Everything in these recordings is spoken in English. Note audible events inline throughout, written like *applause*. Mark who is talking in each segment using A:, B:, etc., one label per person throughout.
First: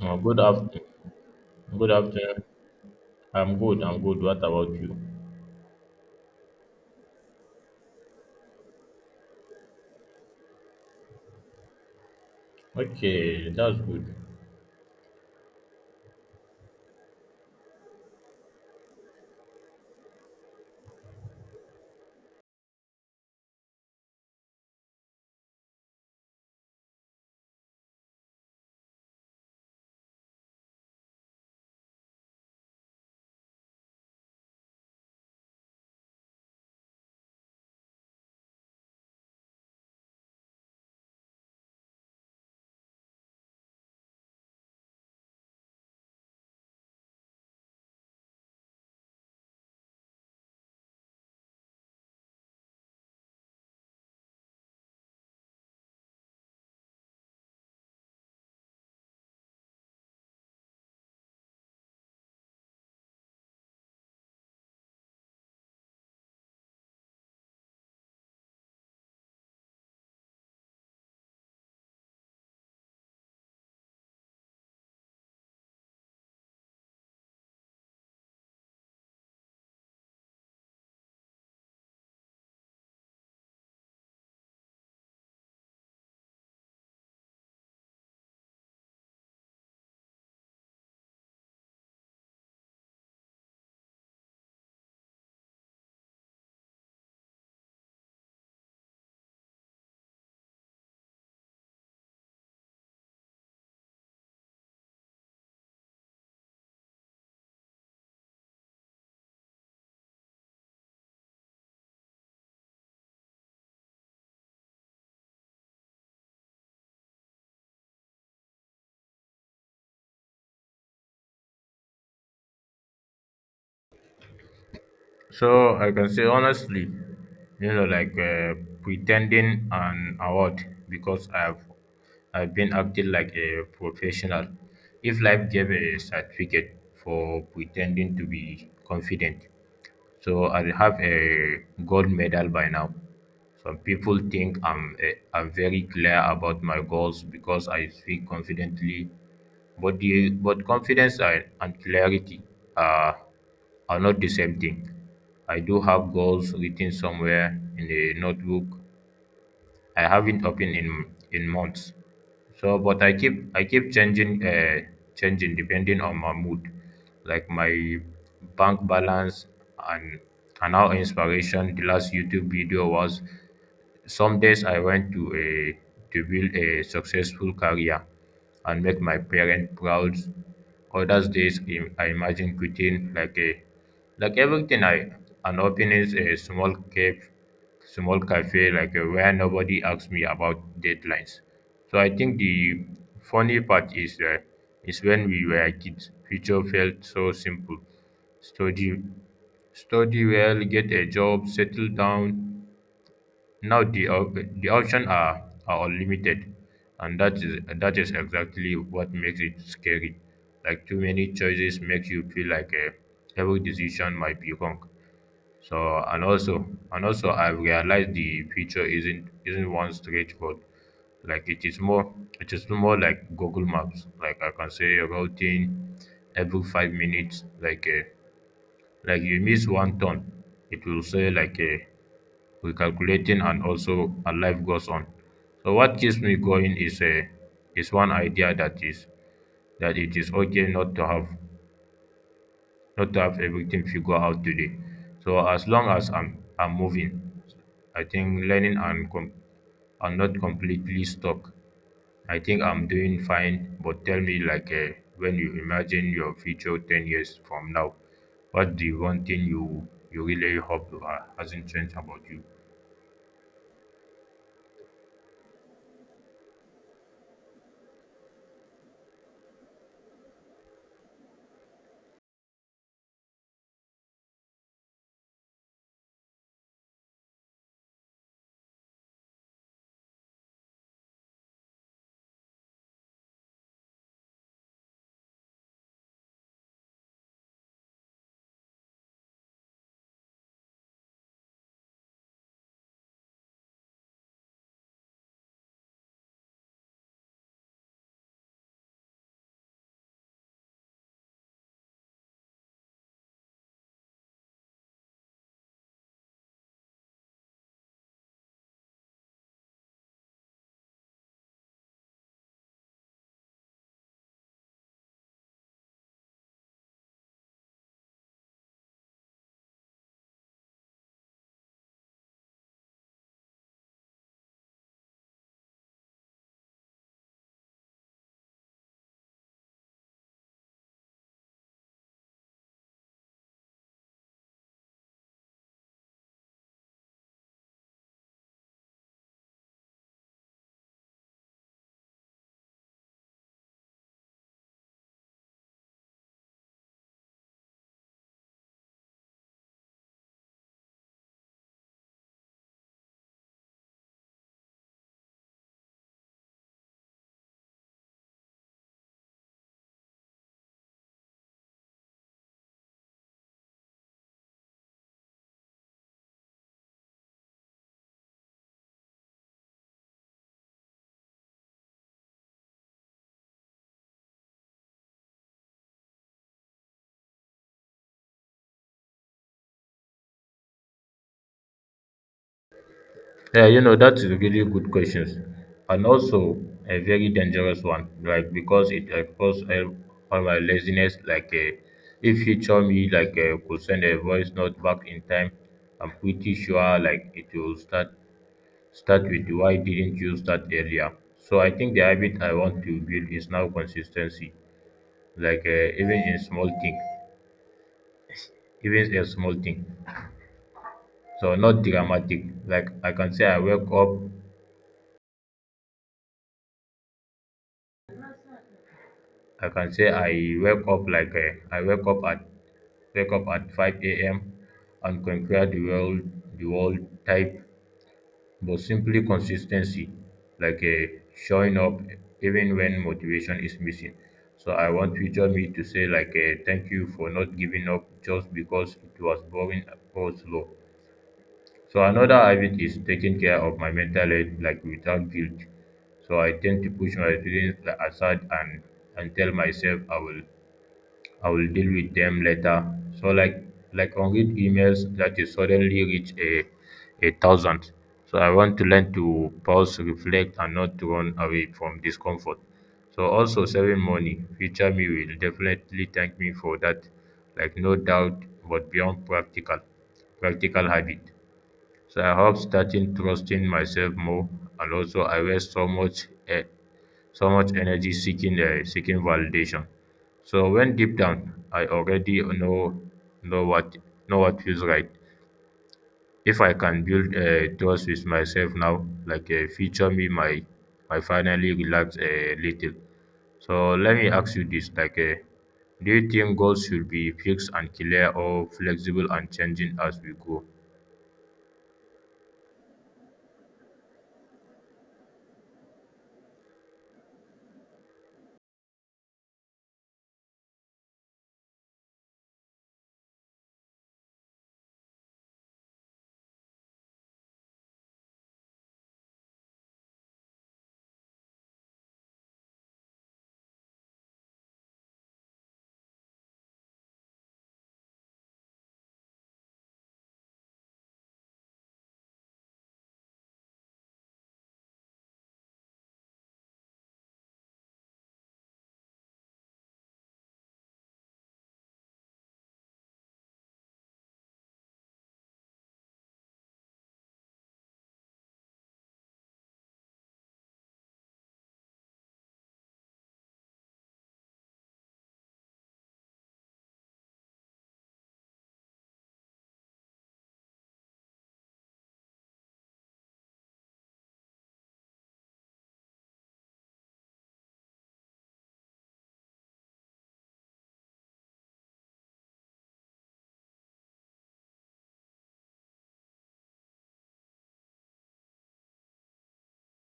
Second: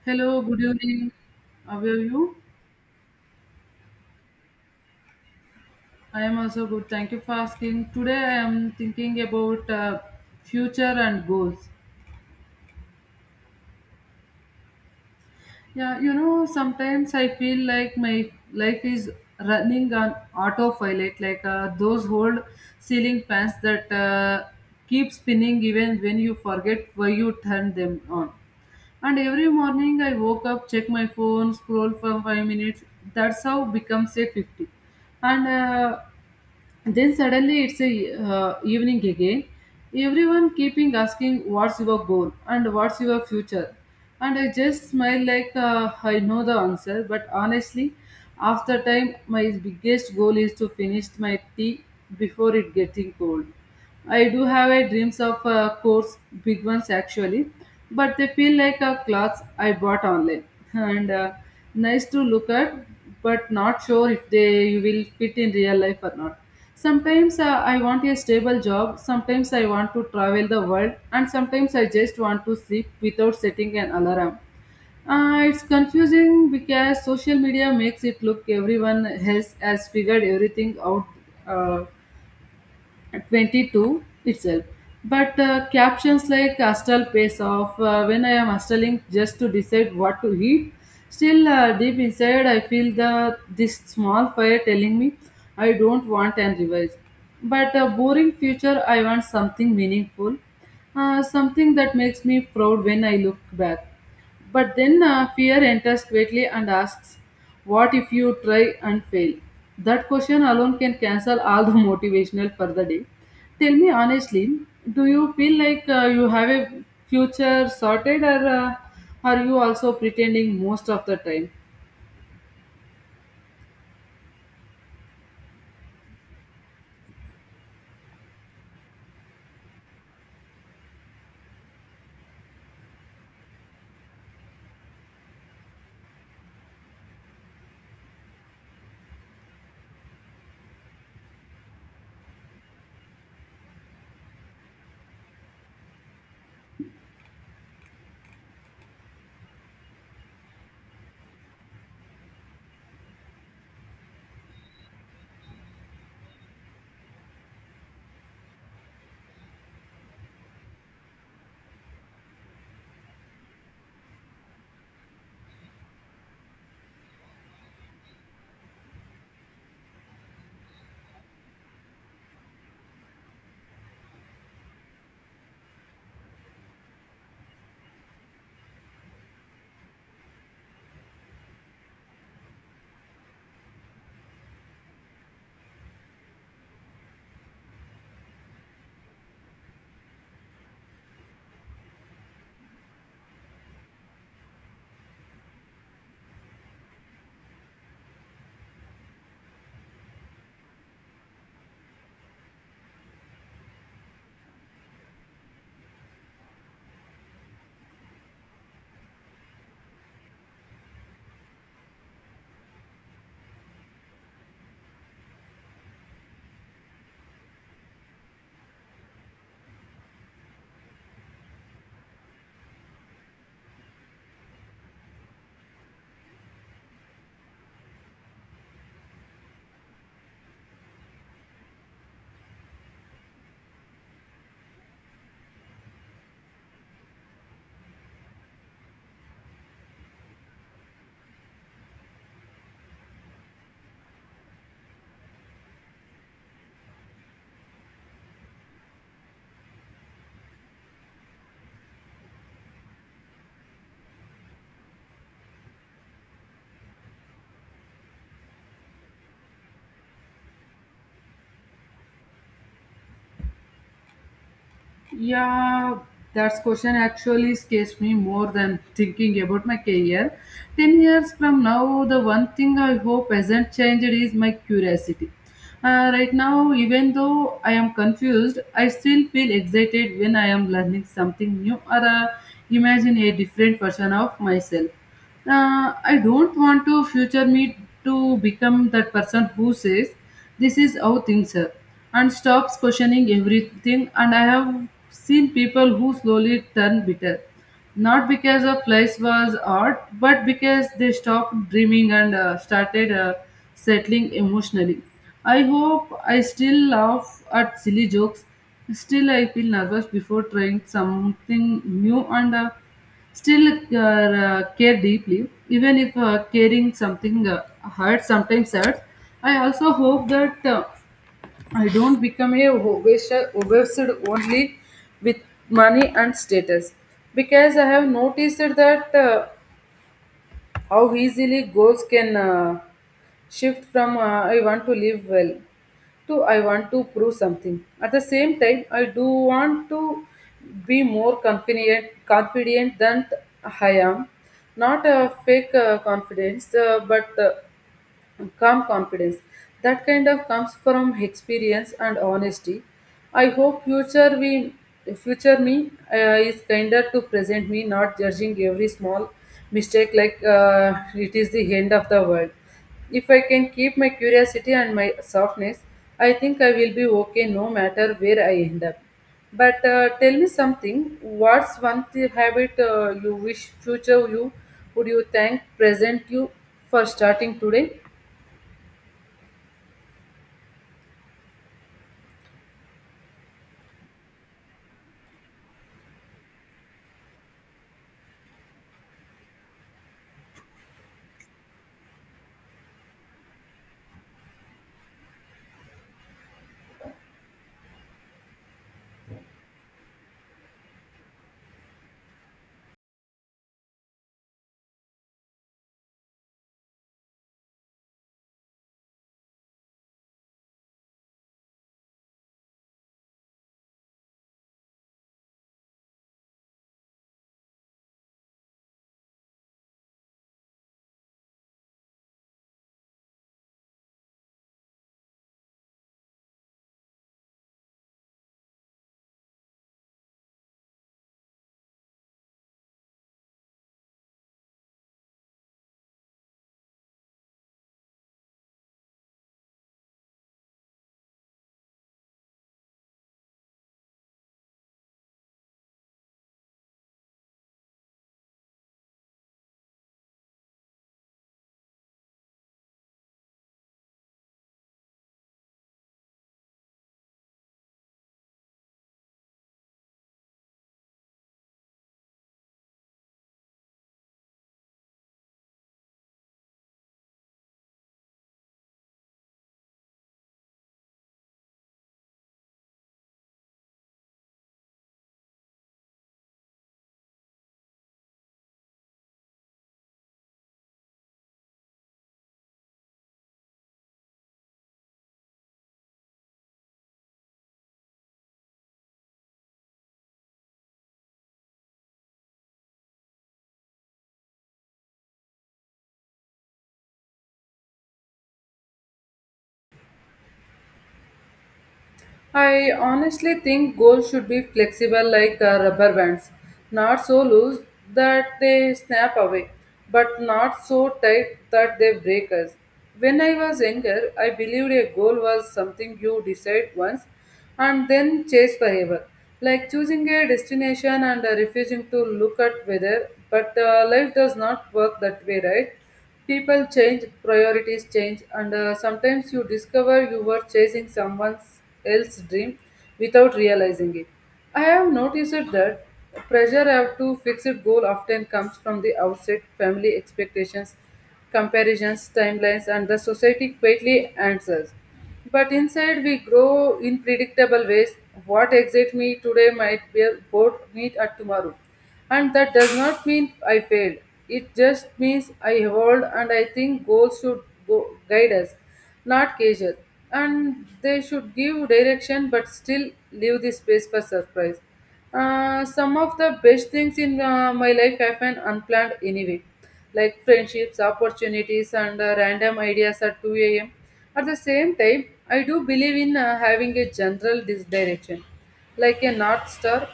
A: Hello,
B: Good
A: good
B: afternoon.
A: evening. How are
B: Good
A: you?
B: afternoon. I'm good. I'm good. What about you?
A: I am also good. Thank you for asking. Today I am thinking about future and goals.
B: Okay, that's good.
A: Sometimes I feel like my life is running on autopilot, like those old ceiling fans that keep spinning even when you forget why you turned them on. And every morning I woke up, check my phone, scroll for 5 minutes. That's how becomes a 50 and then suddenly it's a evening again. Everyone keeping asking what's your goal and what's your future, and I just smile like I know the answer. But honestly, after time, my biggest goal is to finish my tea before it getting cold. I do have a dreams of course, big ones actually, but they feel like a clothes I bought online and nice to look at, but not sure if they you will fit in real life or not. Sometimes I want a stable job, sometimes I want to travel the world, and sometimes I just want to sleep without setting an alarm. It's confusing because social media makes it look everyone else has figured everything out. Uh, 22 itself. But captions like Astral pays off when I am astling just to decide what to eat. Still, deep inside, I feel the this small fire telling me I don't want and revise. But a boring future, I want something meaningful, something that makes me proud when I look back. But then fear enters quickly and asks, what if you try and fail? That question alone can cancel all the *laughs* motivational for the day. Tell me honestly, do you feel like you have a future sorted or are you also pretending most of the time?
B: So I can say honestly, you know, pretending an award because I've been acting like a professional. If life gave a certificate for pretending to be confident, so I have a gold medal by now. Some people think I'm very clear about my goals because I speak confidently, but the but confidence and clarity are are not the same thing. I do have goals written somewhere in a notebook I haven't opened in months. So, but I keep changing changing depending on my mood, like my bank balance and and how inspiration the last YouTube video was. Some days I want to build a successful career and make my parents proud. Others days I imagine quitting like a like everything I and opening a small cafe like a, where nobody asks me about deadlines. So I think the funny part is when we were kids, future felt so simple. Study, study well, get a job, settle down, now the options are unlimited, and that is exactly what makes it scary. Like too many choices makes you feel like every decision might be wrong. So and also I have realized the future isn't one straight road. Like it is more like Google Maps. Like I can say a routine every 5 minutes. Like you miss one turn, it will say like a recalculating, and also a life goes on. So what keeps me going is a is one idea that it is okay not to have everything figured out today. So as long as I'm moving, I think learning and I'm not completely stuck. I think I'm doing fine, but tell me like when you imagine your future 10 years from now, what the one thing you really hope hasn't changed about you?
A: Yeah, that question actually scares me more than thinking about my career. 10 years from now, the one thing I hope hasn't changed is my curiosity. Right now, even though I am confused, I still feel excited when I am learning something new or imagine a different version of myself. I don't want to future me to become that person who says this is how things are and stops questioning everything. And I have seen people who slowly turn bitter, not because a place was art, but because they stopped dreaming and started settling emotionally. I hope I still laugh at silly jokes. Still, I feel nervous before trying something new and still care deeply, even if caring something sometimes hurts. I also hope that I don't become a obsessed only with money and status, because I have noticed that how easily goals can shift from I want to live well to I want to prove something. At the same time, I do want to be more confident, confident than I am. Not a fake confidence, but and calm confidence that kind of comes from experience and honesty. I hope future me is kinder to present me, not judging every small mistake like it is the end of the world. If I can keep my curiosity and my softness, I think I will be okay no matter where I end up. But tell me something, what's one habit you wish future you would, you thank present you for starting today?
B: Yeah, you know, that's a really good questions and also a very dangerous one, like because it exposes all my laziness, like if you tell me like could send a voice note back in time, I'm pretty sure like it will start with why didn't you start earlier? So I think the habit I want to build is now consistency, like even in small thing, even a small thing. So not dramatic. Like I can say I wake up like a I wake up at 5 a.m. and conquer the world the world type, but simply consistency, like a showing up even when motivation is missing. So I want future me to say like a thank you for not giving up just because it was boring or slow. So another habit is taking care of my mental health like without guilt. So I tend to push my feelings aside and tell myself I will deal with them later. So like unread emails that is suddenly reach a thousand. So I want to learn to pause, reflect, and not to run away from discomfort. So also saving money, future me will definitely thank me for that, like no doubt, but beyond practical habit. So I hope starting trusting myself more, and also I waste so much so much energy seeking seeking validation. So when deep down I already know what know what feels right. If I can build trust with myself now, like feature me my finally relax a little. So let me ask you this: do you think goals should be fixed and clear, or flexible and changing as we go?
A: I honestly think goals should be flexible like rubber bands, not so loose that they snap away, but not so tight that they break us. When I was younger, I believed a goal was something you decide once and then chase forever, like choosing a destination and refusing to look at weather. But life does not work that way, right? People change, priorities change, and sometimes you discover you were chasing someone else's dream without realizing it. I have noticed that pressure have to fix it goal often comes from the outset, family expectations, comparisons, timelines, and the society quietly answers. But inside, we grow in predictable ways. What excites me today might be bored me at tomorrow. And that does not mean I failed. It just means I evolved, and I think goals should go guide us, not cage us. And they should give direction but still leave the space for surprise. Some of the best things in my life happen unplanned anyway, like friendships, opportunities, and random ideas at 2 a.m. At the same time, I do believe in having a general direction, like a north star,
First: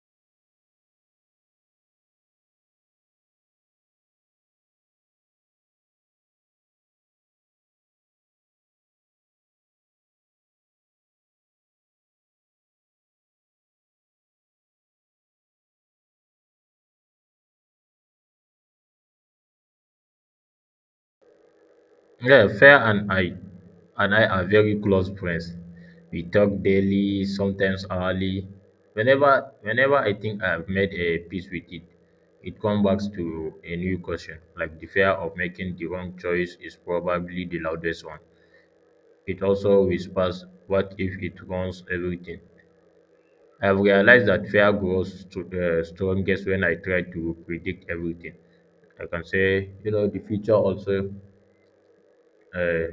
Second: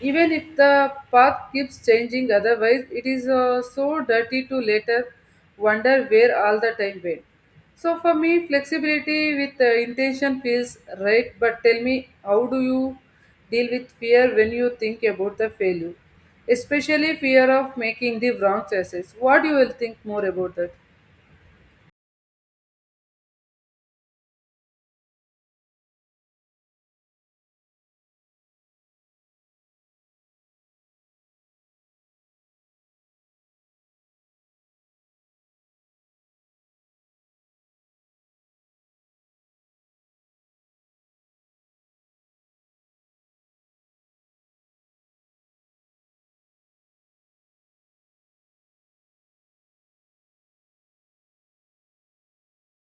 A: even if the path keeps changing. Otherwise, it is so dirty to later wonder where all the time went. So, for me, flexibility with intention feels right, but tell me, how do you deal with fear when you think about the failure? Especially fear of making the wrong choices. What you will think more about that?
B: Yeah, Fair and I are very close friends. We talk daily, sometimes hourly. Whenever I think I've made a peace with it, it comes back to a new question. Like the fear of making the wrong choice is probably the loudest one. It also whispers, what if it ruins everything? I've realized that fear grows to the strongest when I try to predict everything. I can say, you know, the future also uh,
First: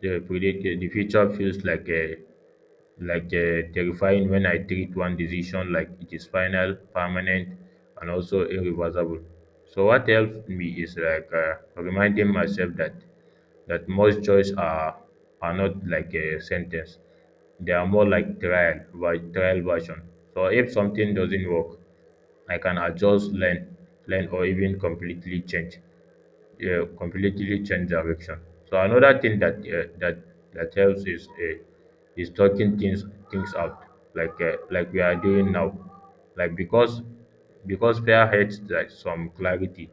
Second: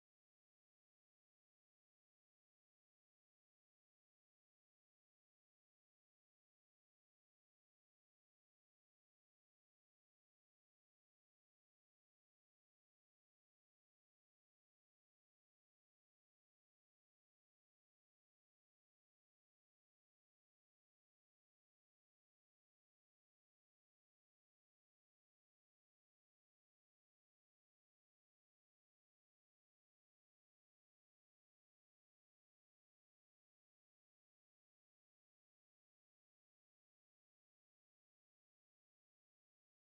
B: the predicted. The future feels like a terrifying when I treat one decision like it is final, permanent, and also irreversible. So what helps me is like reminding myself that most choices are not like a sentence; they are more like trial, by trial version. So if something doesn't work, I can adjust, learn, or even completely change yeah, completely change direction. So another thing that that helps is talking things out, like we are doing now, like because fair hates like some clarity.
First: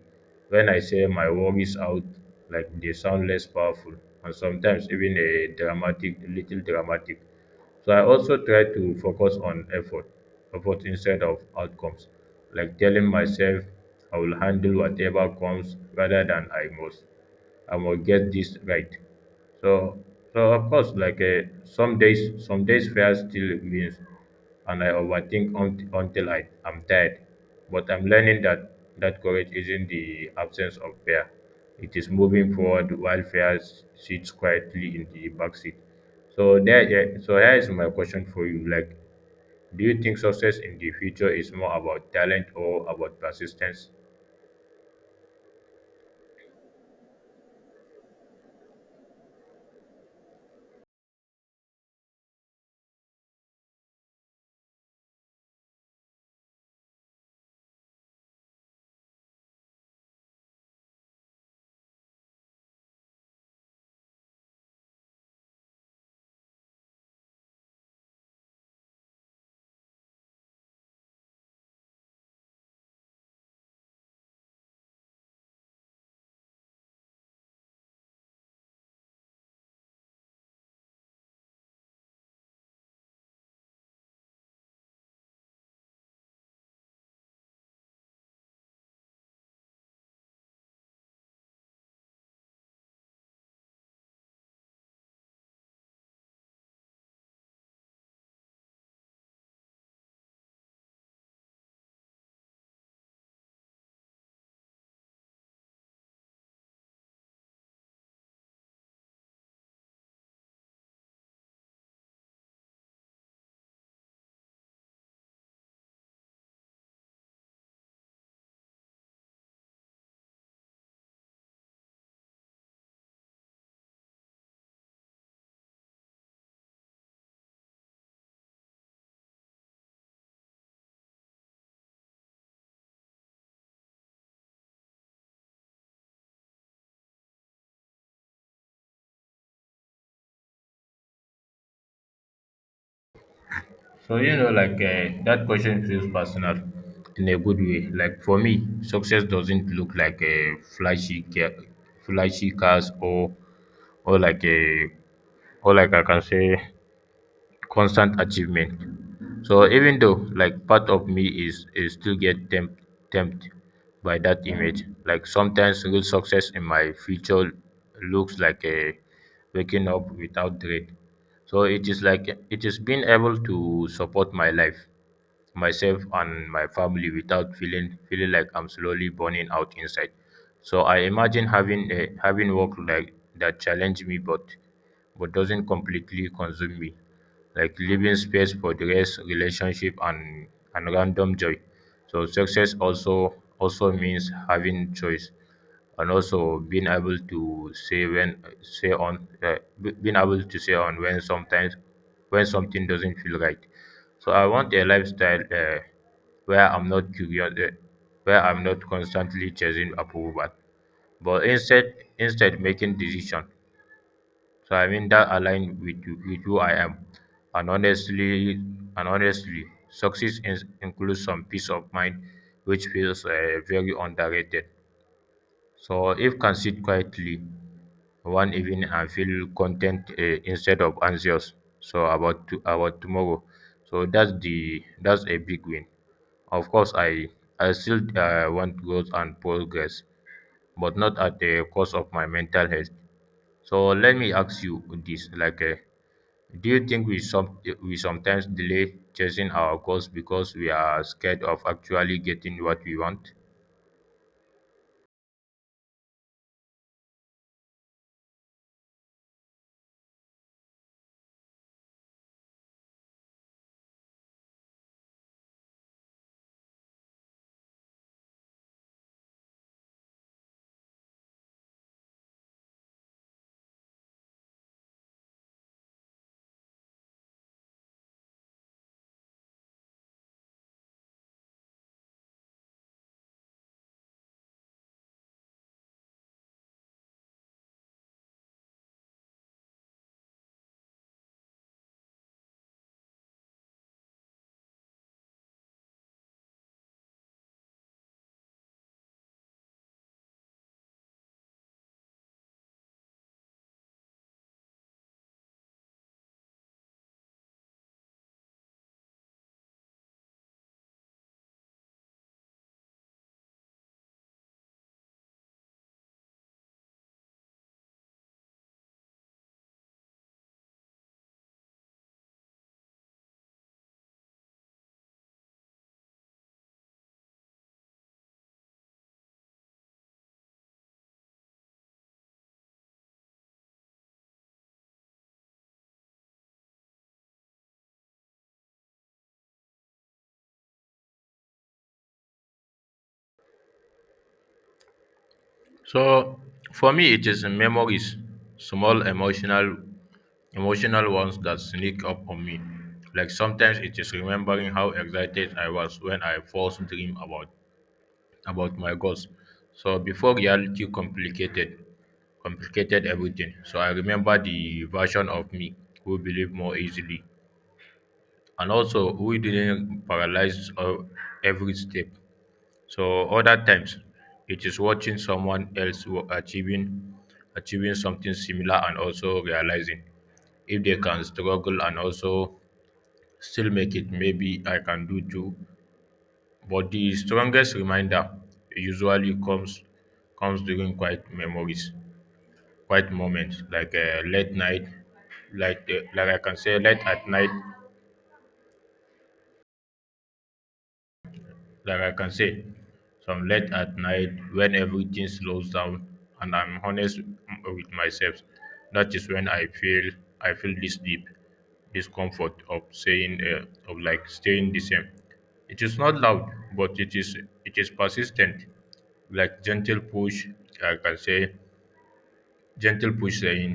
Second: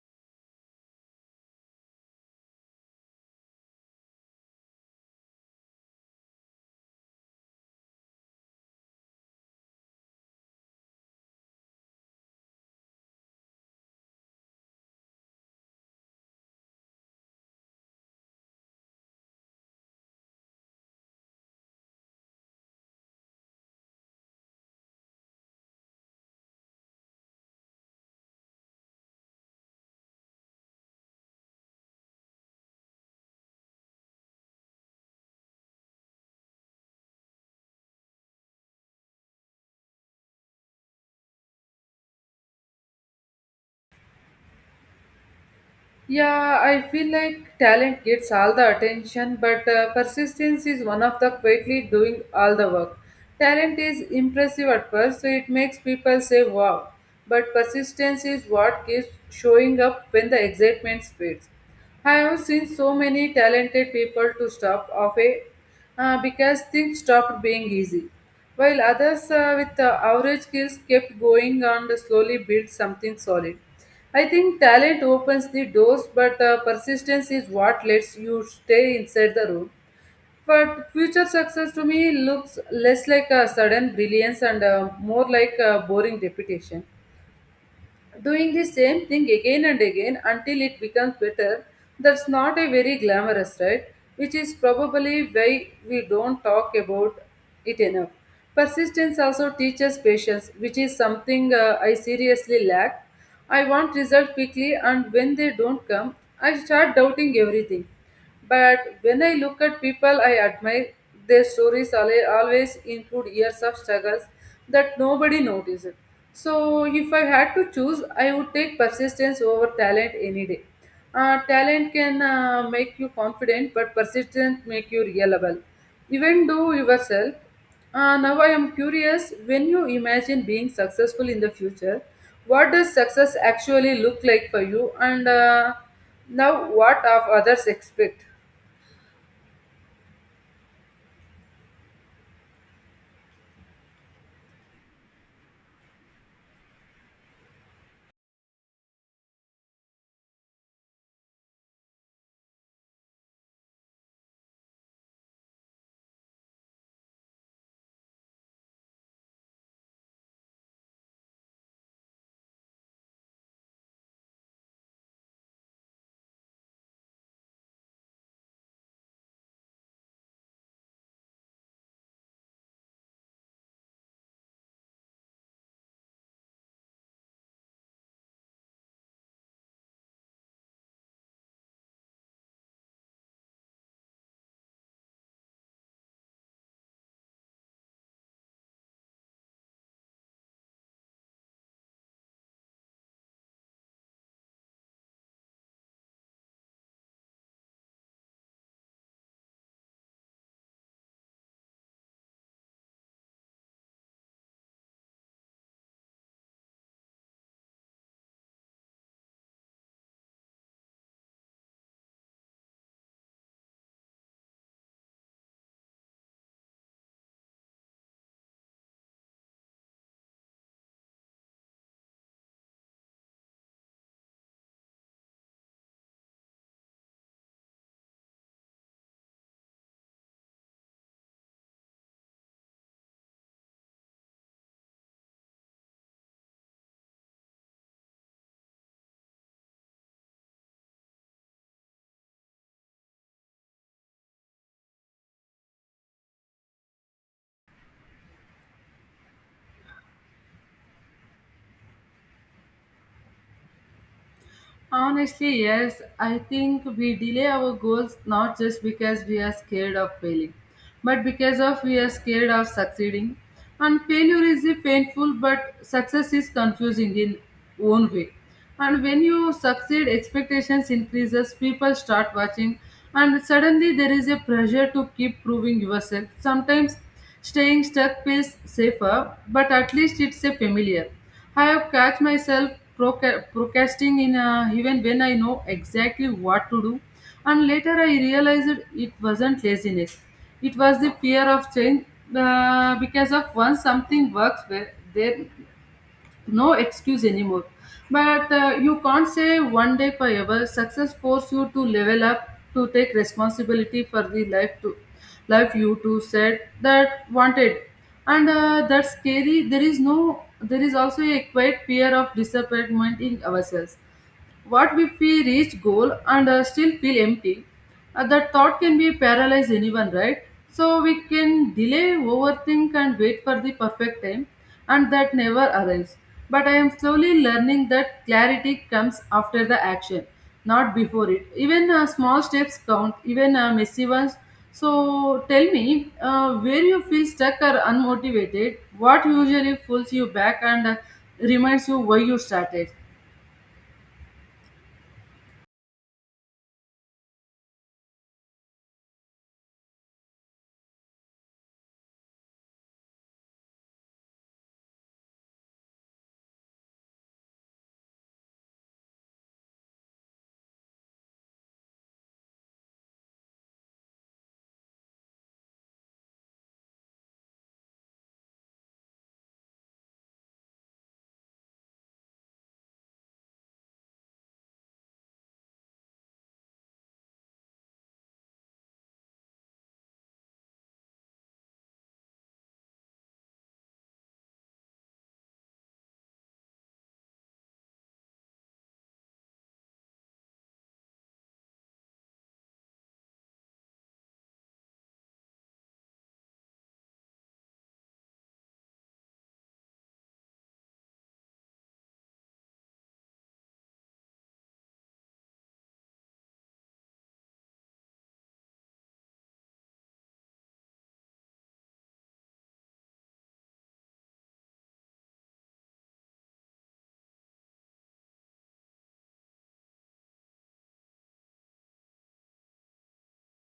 B: When I say my worries out, like they sound less powerful and sometimes even a little dramatic. So I also try to focus on effort instead of outcomes, like telling myself I will handle whatever comes rather than I must get this right. So, so of course, like some days fear still means, and I overthink until I am tired. But I'm learning that courage isn't the absence of fear; it is moving forward while fear sits quietly in the backseat. So there, yeah, so here is my question for you. Like, do you think success in the future is more about talent or about persistence?
A: Yeah, I feel like talent gets all the attention, but persistence is one of the quietly doing all the work. Talent is impressive at first, so it makes people say wow. But persistence is what keeps showing up when the excitement fades. I have seen so many talented people to stop off a because things stopped being easy, while others with average skills kept going and slowly built something solid. I think talent opens the doors, but persistence is what lets you stay inside the room. But future success to me looks less like a sudden brilliance and more like a boring repetition, doing the same thing again and again until it becomes better. That's not a very glamorous, right? Which is probably why we don't talk about it enough. Persistence also teaches patience, which is something I seriously lack. I want results quickly, and when they don't come, I start doubting everything. But when I look at people I admire, their stories always include years of struggles that nobody notices. So, if I had to choose, I would take persistence over talent any day. Talent can make you confident, but persistence make you reliable. Even though yourself. Now I am curious. When you imagine being successful in the future, what does success actually look like for you? And now, what of others expect?
B: So you know, like that question feels personal in a good way. Like for me, success doesn't look like a flashy cars or like a or like I can say constant achievement. So even though like part of me is still get tempted by that image, like sometimes real success in my future looks like a waking up without dread. So it is like it is being able to support my life myself and my family without feeling like I'm slowly burning out inside. So I imagine having a having work like that challenge me but doesn't completely consume me. Like leaving space for the rest, relationship and random joy. So success also means having choice and also being able to say when being able to say on when sometimes when something doesn't feel right. So I want a lifestyle where I'm not curious, where I'm not constantly chasing approval, but instead making decisions. So I mean that align with with who I am, and honestly, and honestly, success in, includes some peace of mind, which feels very underrated. So if can sit quietly one evening I feel content instead of anxious. So about tomorrow. So that's a big win. Of course, I still want growth and progress, but not at the cost of my mental health. So let me ask you this: like, do you think we some we sometimes delay chasing our goals because we are scared of actually getting what we want?
A: Honestly, yes, I think we delay our goals not just because we are scared of failing, but because of we are scared of succeeding. And failure is a painful, but success is confusing in own way. And when you succeed, expectations increases, people start watching, and suddenly there is a pressure to keep proving yourself. Sometimes staying stuck feels safer, but at least it's a familiar. I have catch myself procrastinating in even when I know exactly what to do, and later I realized it wasn't laziness. It was the fear of change because of once something works well, then no excuse anymore. But you can't say one day forever. Success forces you to level up, to take responsibility for the life to life you to set that wanted, and that's scary. There is no. There is also a quiet fear of disappointment in ourselves. What if we reach goal and still feel empty? That thought can be paralyze anyone, right? So we can delay, overthink, and wait for the perfect time, and that never arrives. But I am slowly learning that clarity comes after the action, not before it. Even small steps count, even messy ones. So tell me, where you feel stuck or unmotivated? What usually pulls you back and reminds you why you started?
B: So for me, it is memories, small emotional ones that sneak up on me. Like sometimes it is remembering how excited I was when I first dream about my goals. So before reality complicated everything. So I remember the version of me who believed more easily and also who didn't paralyze every step. So other times it is watching someone else achieving achieving something similar and also realizing if they can struggle and also still make it, maybe I can do too. But the strongest reminder usually comes during quiet memories, quiet moments like late night, like I can say late at night like I can say, some late at night when everything slows down and I'm honest with myself. That is when I feel this deep discomfort of saying of like staying the same. It is not loud, but it is persistent, like gentle push. I can say gentle push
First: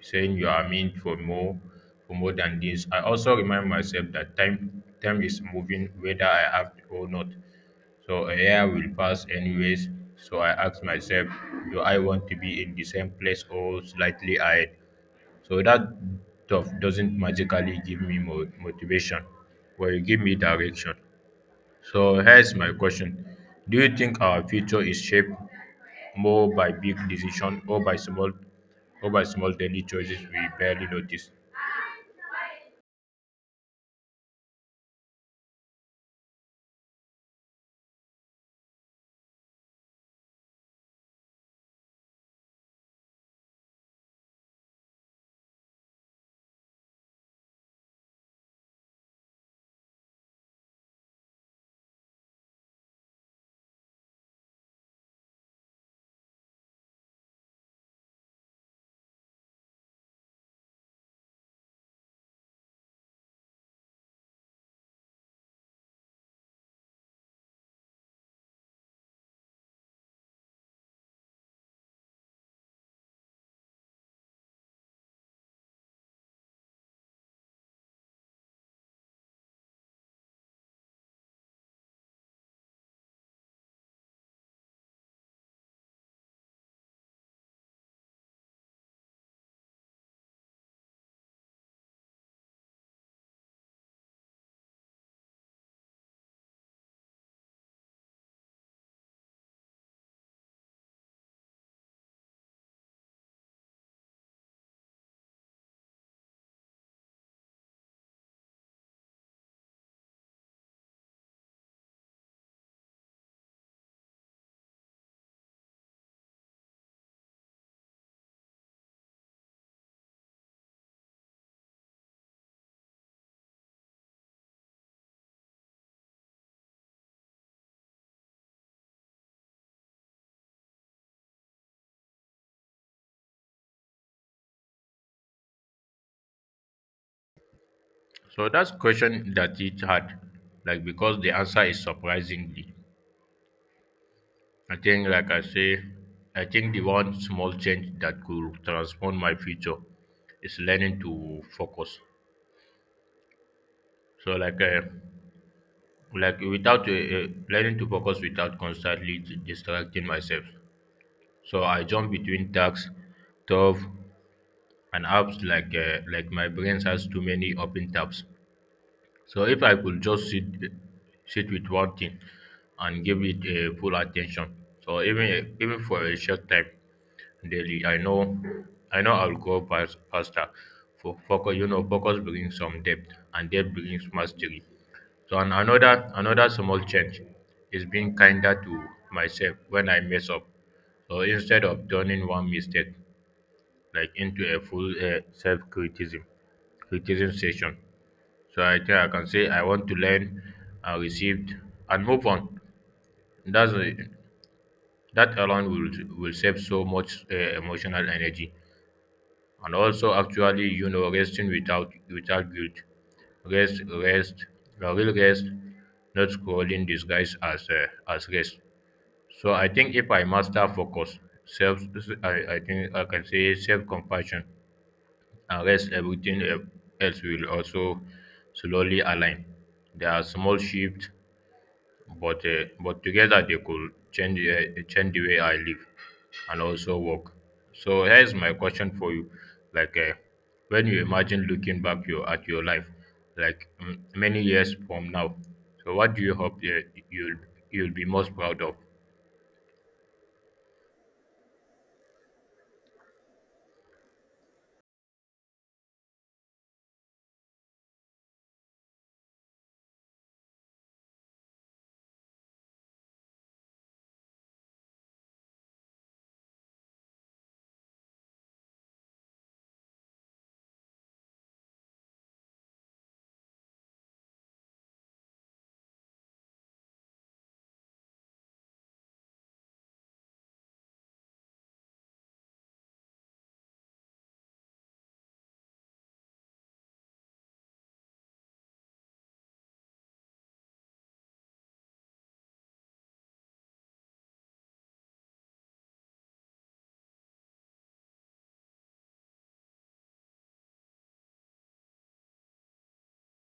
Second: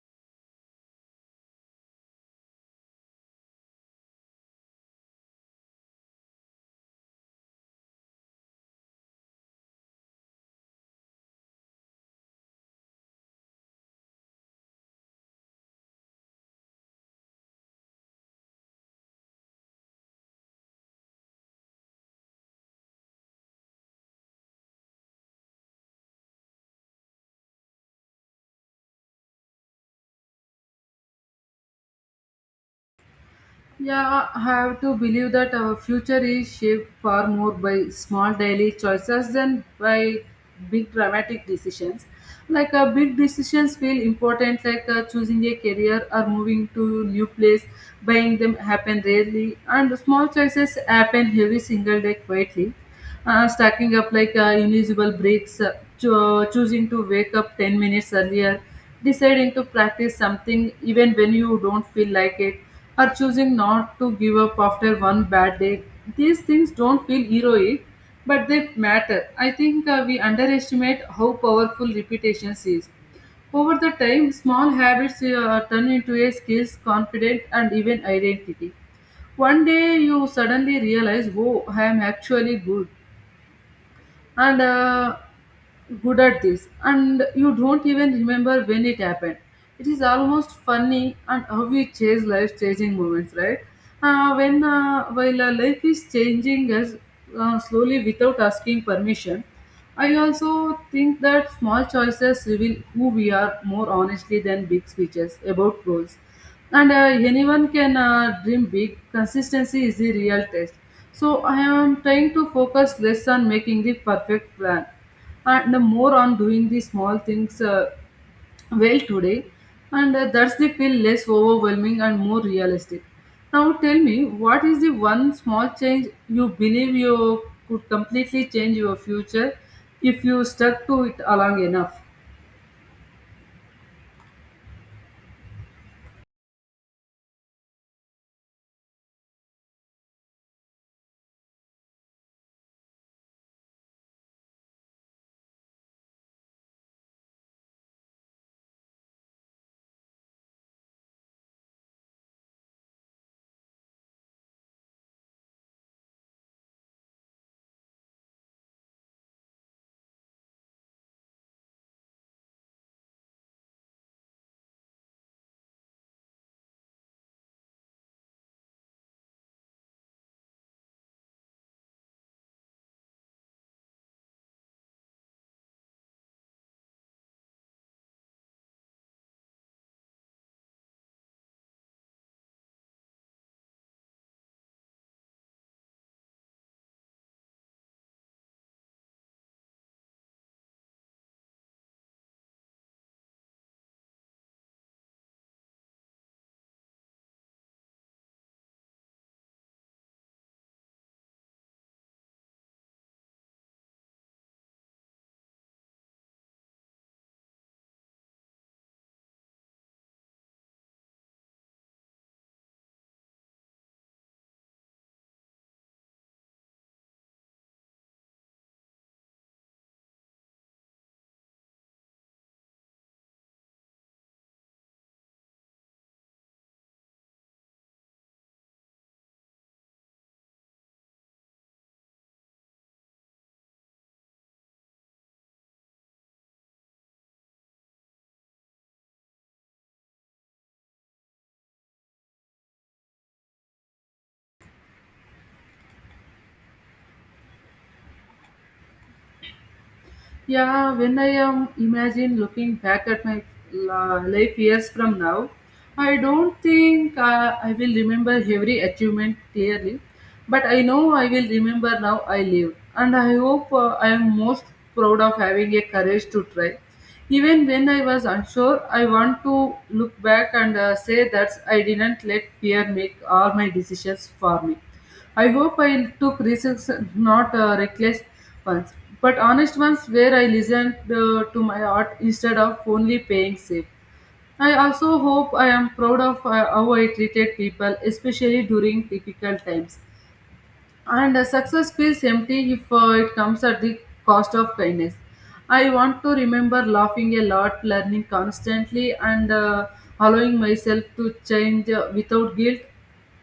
B: saying you are meant for more than this. I also remind myself that time time is moving whether I act or not, so a year will pass anyways. So I ask myself, do I want to be in the same place or slightly ahead? So that stuff doesn't magically give me motivation, but it give me direction. So here's my question: Do you think our future is shaped more by big decision or by small daily choices we barely notice?
A: Yeah, I have to believe that our future is shaped far more by small daily choices than by big dramatic decisions. Like big decisions feel important, like choosing a career or moving to new place. Buying them happen rarely, and small choices happen every single day quietly, stacking up like invisible breaks, choosing to wake up 10 minutes earlier, deciding to practice something even when you don't feel like it, or choosing not to give up after one bad day. These things don't feel heroic, but they matter. I think we underestimate how powerful repetition is. Over the time, small habits turn into a skills, confidence, and even identity. One day you suddenly realize, oh, I am actually good and good at this, and you don't even remember when it happened. It is almost funny, and how we chase life changing moments, right? Uh, when uh, while uh, life is changing us slowly without asking permission. I also think that small choices reveal who we are more honestly than big speeches about goals, and anyone can dream big. Consistency is the real test. So I am trying to focus less on making the perfect plan and the more on doing the small things well today, and that's the feel less overwhelming and more realistic. Now tell me, what is the one small change you believe you could completely change your future if you stuck to it long enough?
B: So that's question that it had, like because the answer is surprisingly. I think, like I say, I think the one small change that could transform my future is learning to focus. So, like without learning to focus without constantly distracting myself. So I jump between tasks, tabs, and apps like my brain has too many open tabs. So if I could just sit with one thing and give it a full attention, so even for a short time daily, I know I'll go past, faster. For focus, you know, focus brings some depth, and depth brings mastery. So and another small change is being kinder to myself when I mess up. So instead of turning one mistake like into a full self-criticism criticism session. So I think I can say I want to learn and received and move on. That's a, that alone will save so much emotional energy, and also actually you know resting without without guilt. Rest, rest, a real rest, not scrolling disguise as rest. So I think if I master focus, self, I think I can say self compassion and rest, everything else will also slowly align. There are small shifts, but together they could change change the way I live and also work. So here's my question for you: like, when you imagine looking back your at your life, like mm, many years from now, so what do you hope you'll you'll be most proud of?
A: Yeah, when I am imagine looking back at my life years from now, I don't think I will remember every achievement clearly, but I know I will remember now I lived, and I hope I am most proud of having a courage to try. Even when I was unsure, I want to look back and say that I didn't let fear make all my decisions for me. I hope I took risks, not reckless ones, but honest ones where I listened to my art instead of only paying safe. I also hope I am proud of how I treated people, especially during difficult times. And success feels empty if it comes at the cost of kindness. I want to remember laughing a lot, learning constantly, and allowing myself to change without guilt,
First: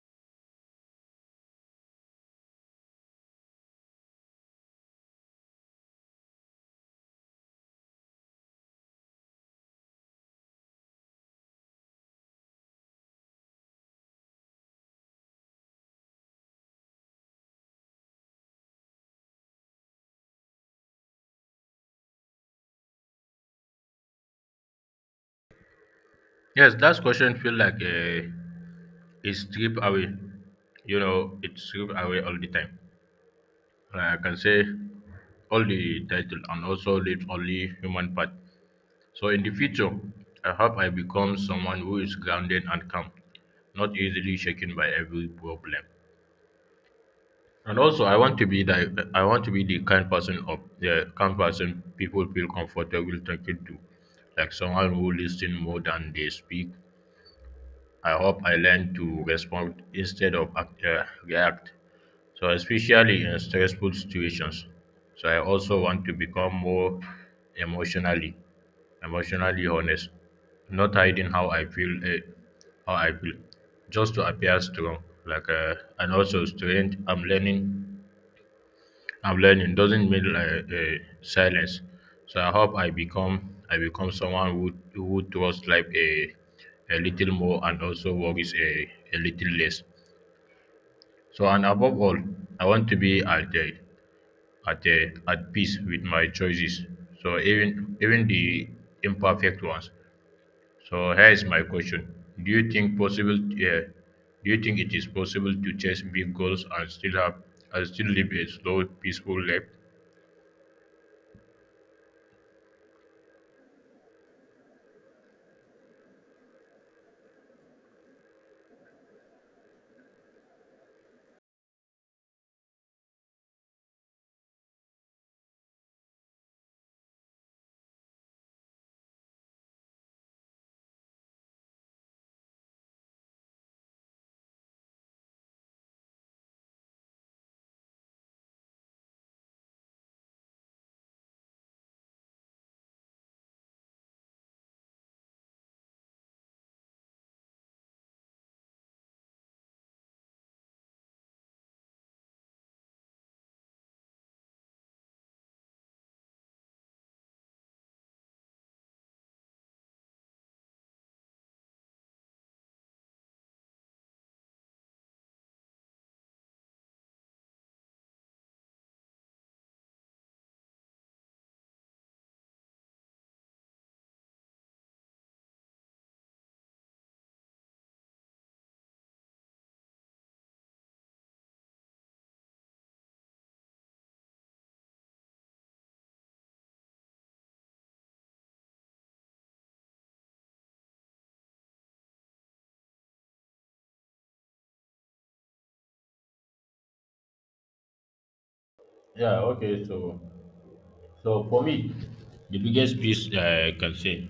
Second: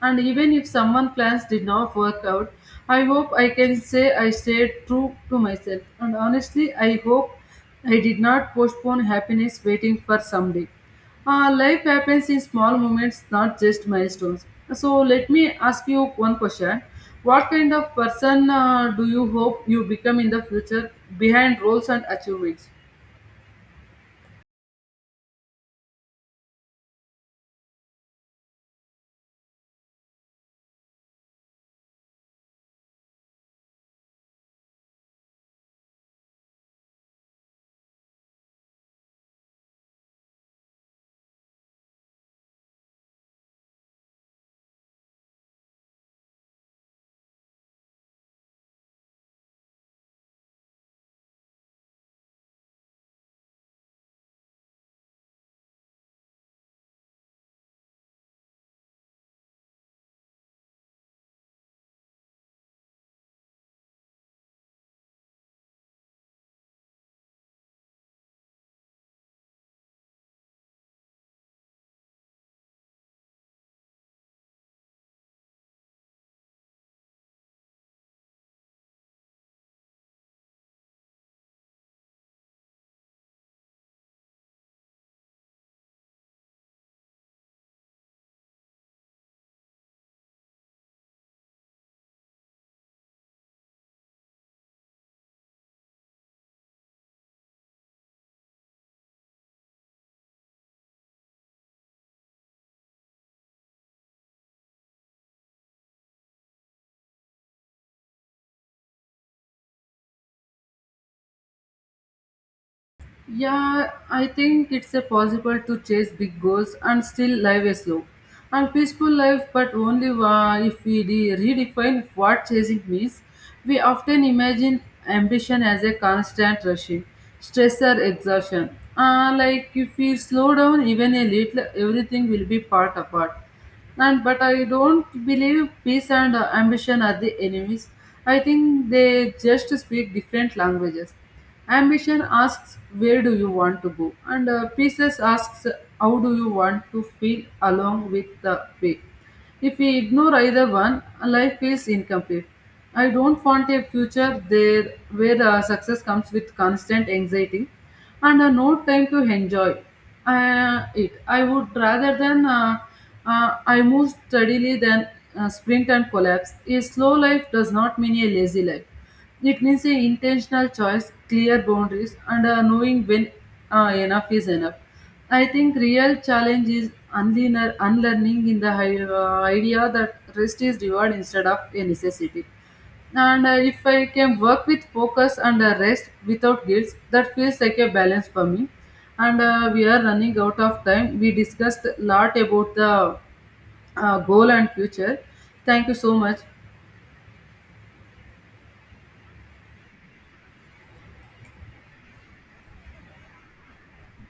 A: and even if someone plans did not work out, I hope I can say I stayed true to myself. And honestly, I hope I did not postpone happiness waiting for someday. Life happens in small moments, not just milestones. So let me ask you one question. What kind of person do you hope you become in the future behind roles and achievements?
B: Yes, that question feel like it's stripped away. You know, it's stripped away all the time. Like I can say all the title and also leave only human part. So in the future, I hope I become someone who is grounded and calm, not easily shaken by every problem. And also, I want to be the kind person people feel comfortable talking to, like someone who listens more than they speak. I hope I learn to respond instead of act, react. So, especially in stressful situations. So, I also want to become more emotionally, emotionally honest, not hiding how I feel, how I feel, just to appear strong. Like, and also strength. I'm learning doesn't mean like silence. So I hope I become someone who trusts life a little more and also worries a little less. So and above all, I want to be at the at a, at peace with my choices. So even the imperfect ones. So here is my question: Do you think possible? Uh, do you think it is possible to chase big goals and still have and still live a slow, peaceful life?
A: Yeah, I think it's a possible to chase big goals and still live a slow and peaceful life, but only if we redefine what chasing means. We often imagine ambition as a constant rushing, stress or exhaustion. Like if we slow down even a little, everything will be part apart, and but I don't believe peace and ambition are the enemies. I think they just speak different languages. Ambition asks where do you want to go, and peace asks how do you want to feel along with the way. If we ignore either one, life feels incomplete. I don't want a future there where success comes with constant anxiety and no time to enjoy it. I would rather than I move steadily than sprint and collapse. A slow life does not mean a lazy life. It means a intentional choice, clear boundaries, and knowing when enough is enough. I think real challenge is unlearning in the idea that rest is reward instead of a necessity. And if I can work with focus and rest without guilt, that feels like a balance for me. And we are running out of time. We discussed a lot about the goal and future. Thank you so much.
B: Yeah. Okay. So so for me, the biggest peace I can say